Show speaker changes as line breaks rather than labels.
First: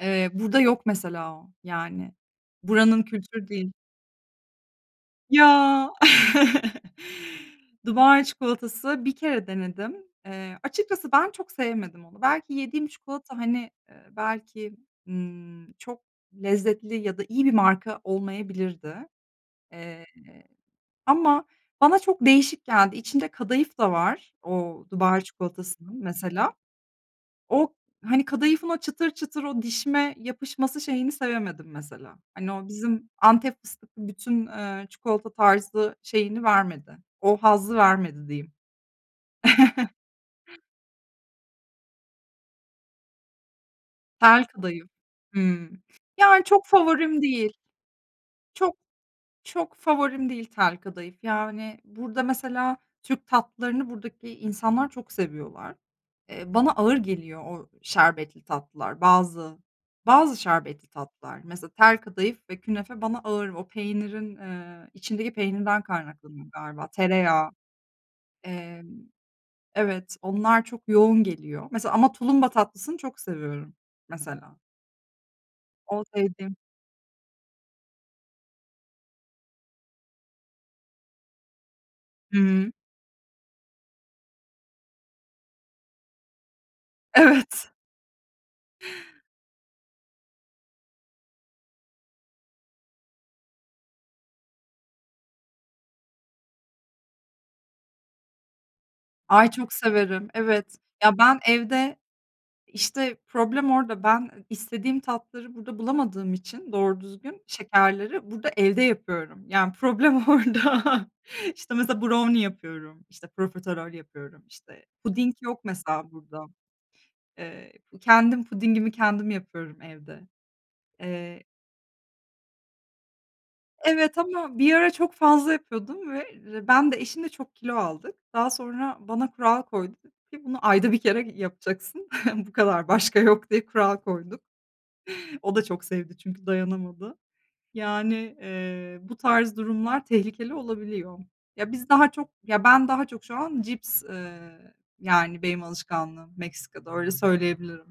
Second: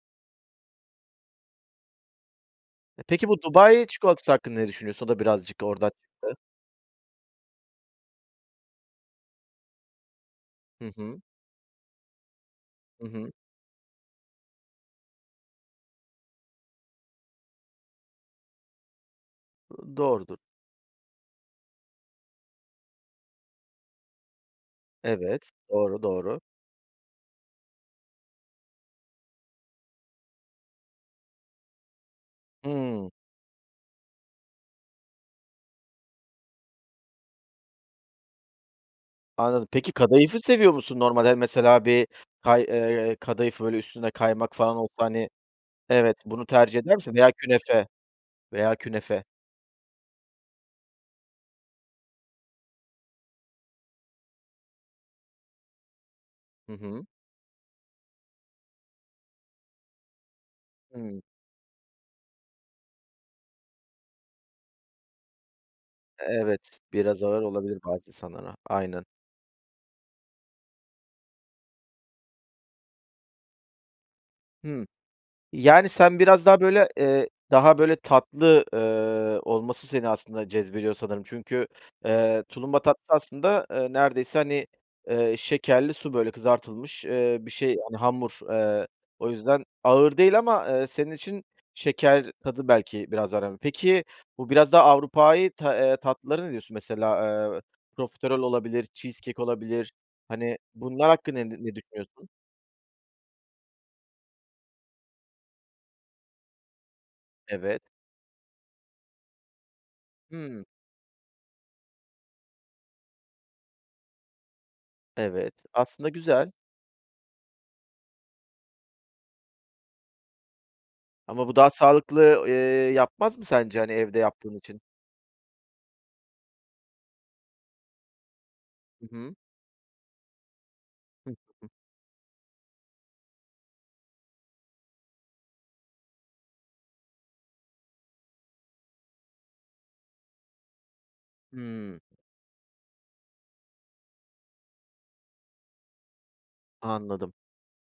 Eee, burada yok mesela o, yani buranın
E peki, bu
kültürü değil.
Dubai çikolatası hakkında ne düşünüyorsun? O da birazcık
Ya.
oradan çıktı.
Dubai çikolatası, bir kere denedim. Eee,
Hı
açıkçası
hı.
ben çok sevmedim onu. Belki yediğim
Hı hı.
çikolata, hani, ııı, belki, ııı, çok lezzetli ya da iyi bir marka olmayabilirdi,
Iıı,
eee,
doğrudur.
ama bana çok değişik geldi. İçinde kadayıf da var o Dubai
Evet,
çikolatasının
doğru, doğru.
mesela. O, hani, kadayıfın o çıtır çıtır, o dişime yapışması şeyini sevemedim mesela. Hani, o bizim
Hıı.
Antep fıstıklı bütün, eee, çikolata tarzı şeyini vermedi. O hazzı vermedi, diyeyim.
Anladım, peki kadayıfı seviyor musun? Normalde, hani, mesela, bir kay eee, kadayıfı, böyle üstünde
Tel
kaymak falan
kadayıf,
olsa, hani,
hıı,
evet,
yani,
bunu
çok
tercih eder misin?
favorim
Veya
değil.
künefe, veya
Çok
künefe.
çok favorim değil tel kadayıf, yani, burada, mesela, Türk tatlılarını buradaki insanlar çok seviyorlar. Eee, bana
Hı
ağır
hı.
geliyor o şerbetli tatlılar. Bazı, bazı şerbetli
Hı.
tatlılar, mesela, tel kadayıf ve künefe, bana ağır. O, peynirin, eee, içindeki peynirden
E
kaynaklanıyor
evet,
galiba.
biraz ağır
Tereyağı,
olabilir bazı insanlara,
emm,
aynen.
evet, onlar çok yoğun geliyor. Mesela ama tulumba tatlısını çok seviyorum, mesela.
Hı, yani,
O
sen biraz
sevdiğim.
daha böyle, eee, daha böyle tatlı, eee, olması seni aslında cezbediyor, sanırım. Çünkü, eee,
Hıı.
tulumba tatlısı, aslında, eee, neredeyse, hani, eee, şekerli su, böyle kızartılmış, eee, bir
Evet.
şey, hani, hamur, eee, o yüzden ağır değil ama, eee, senin için şeker tadı belki biraz önemli. Peki, bu biraz daha Avrupai ta eee, tatlılara ne diyorsun? Mesela, eee, profiterol olabilir, cheesecake
Ay, çok
olabilir.
severim,
Hani,
evet.
bunlar
Ya, ben
hakkında ne ne
evde,
düşünüyorsun?
işte, problem orada. Ben istediğim tatları burada bulamadığım için, doğru düzgün
Evet.
şekerleri burada, evde yapıyorum. Yani, problem orada.
Hı.
İşte, mesela, brownie yapıyorum, işte, profiterol yapıyorum, işte, puding yok
Evet, aslında
mesela burada.
güzel.
Eee, kendim pudingimi kendim yapıyorum evde, eee
Ama bu daha sağlıklı, eee, yapmaz mı sence, hani,
Evet,
evde yaptığın
ama bir
için?
ara çok fazla yapıyordum ve, eee, ben de, eşim de çok kilo aldık. Daha sonra
Hı
bana
hı.
kural koydu dedi ki: "Bunu ayda 1 kere
[unintelligible]
yapacaksın." Bu kadar, başka yok diye kural koyduk. O da çok sevdi çünkü dayanamadı. Yani, eee, bu tarz durumlar tehlikeli olabiliyor. Ya, biz
Hıı.
daha çok, ya ben daha çok, şu an cips, eee, yani, benim alışkanlığım Meksika'da öyle,
Anladım.
söyleyebilirim.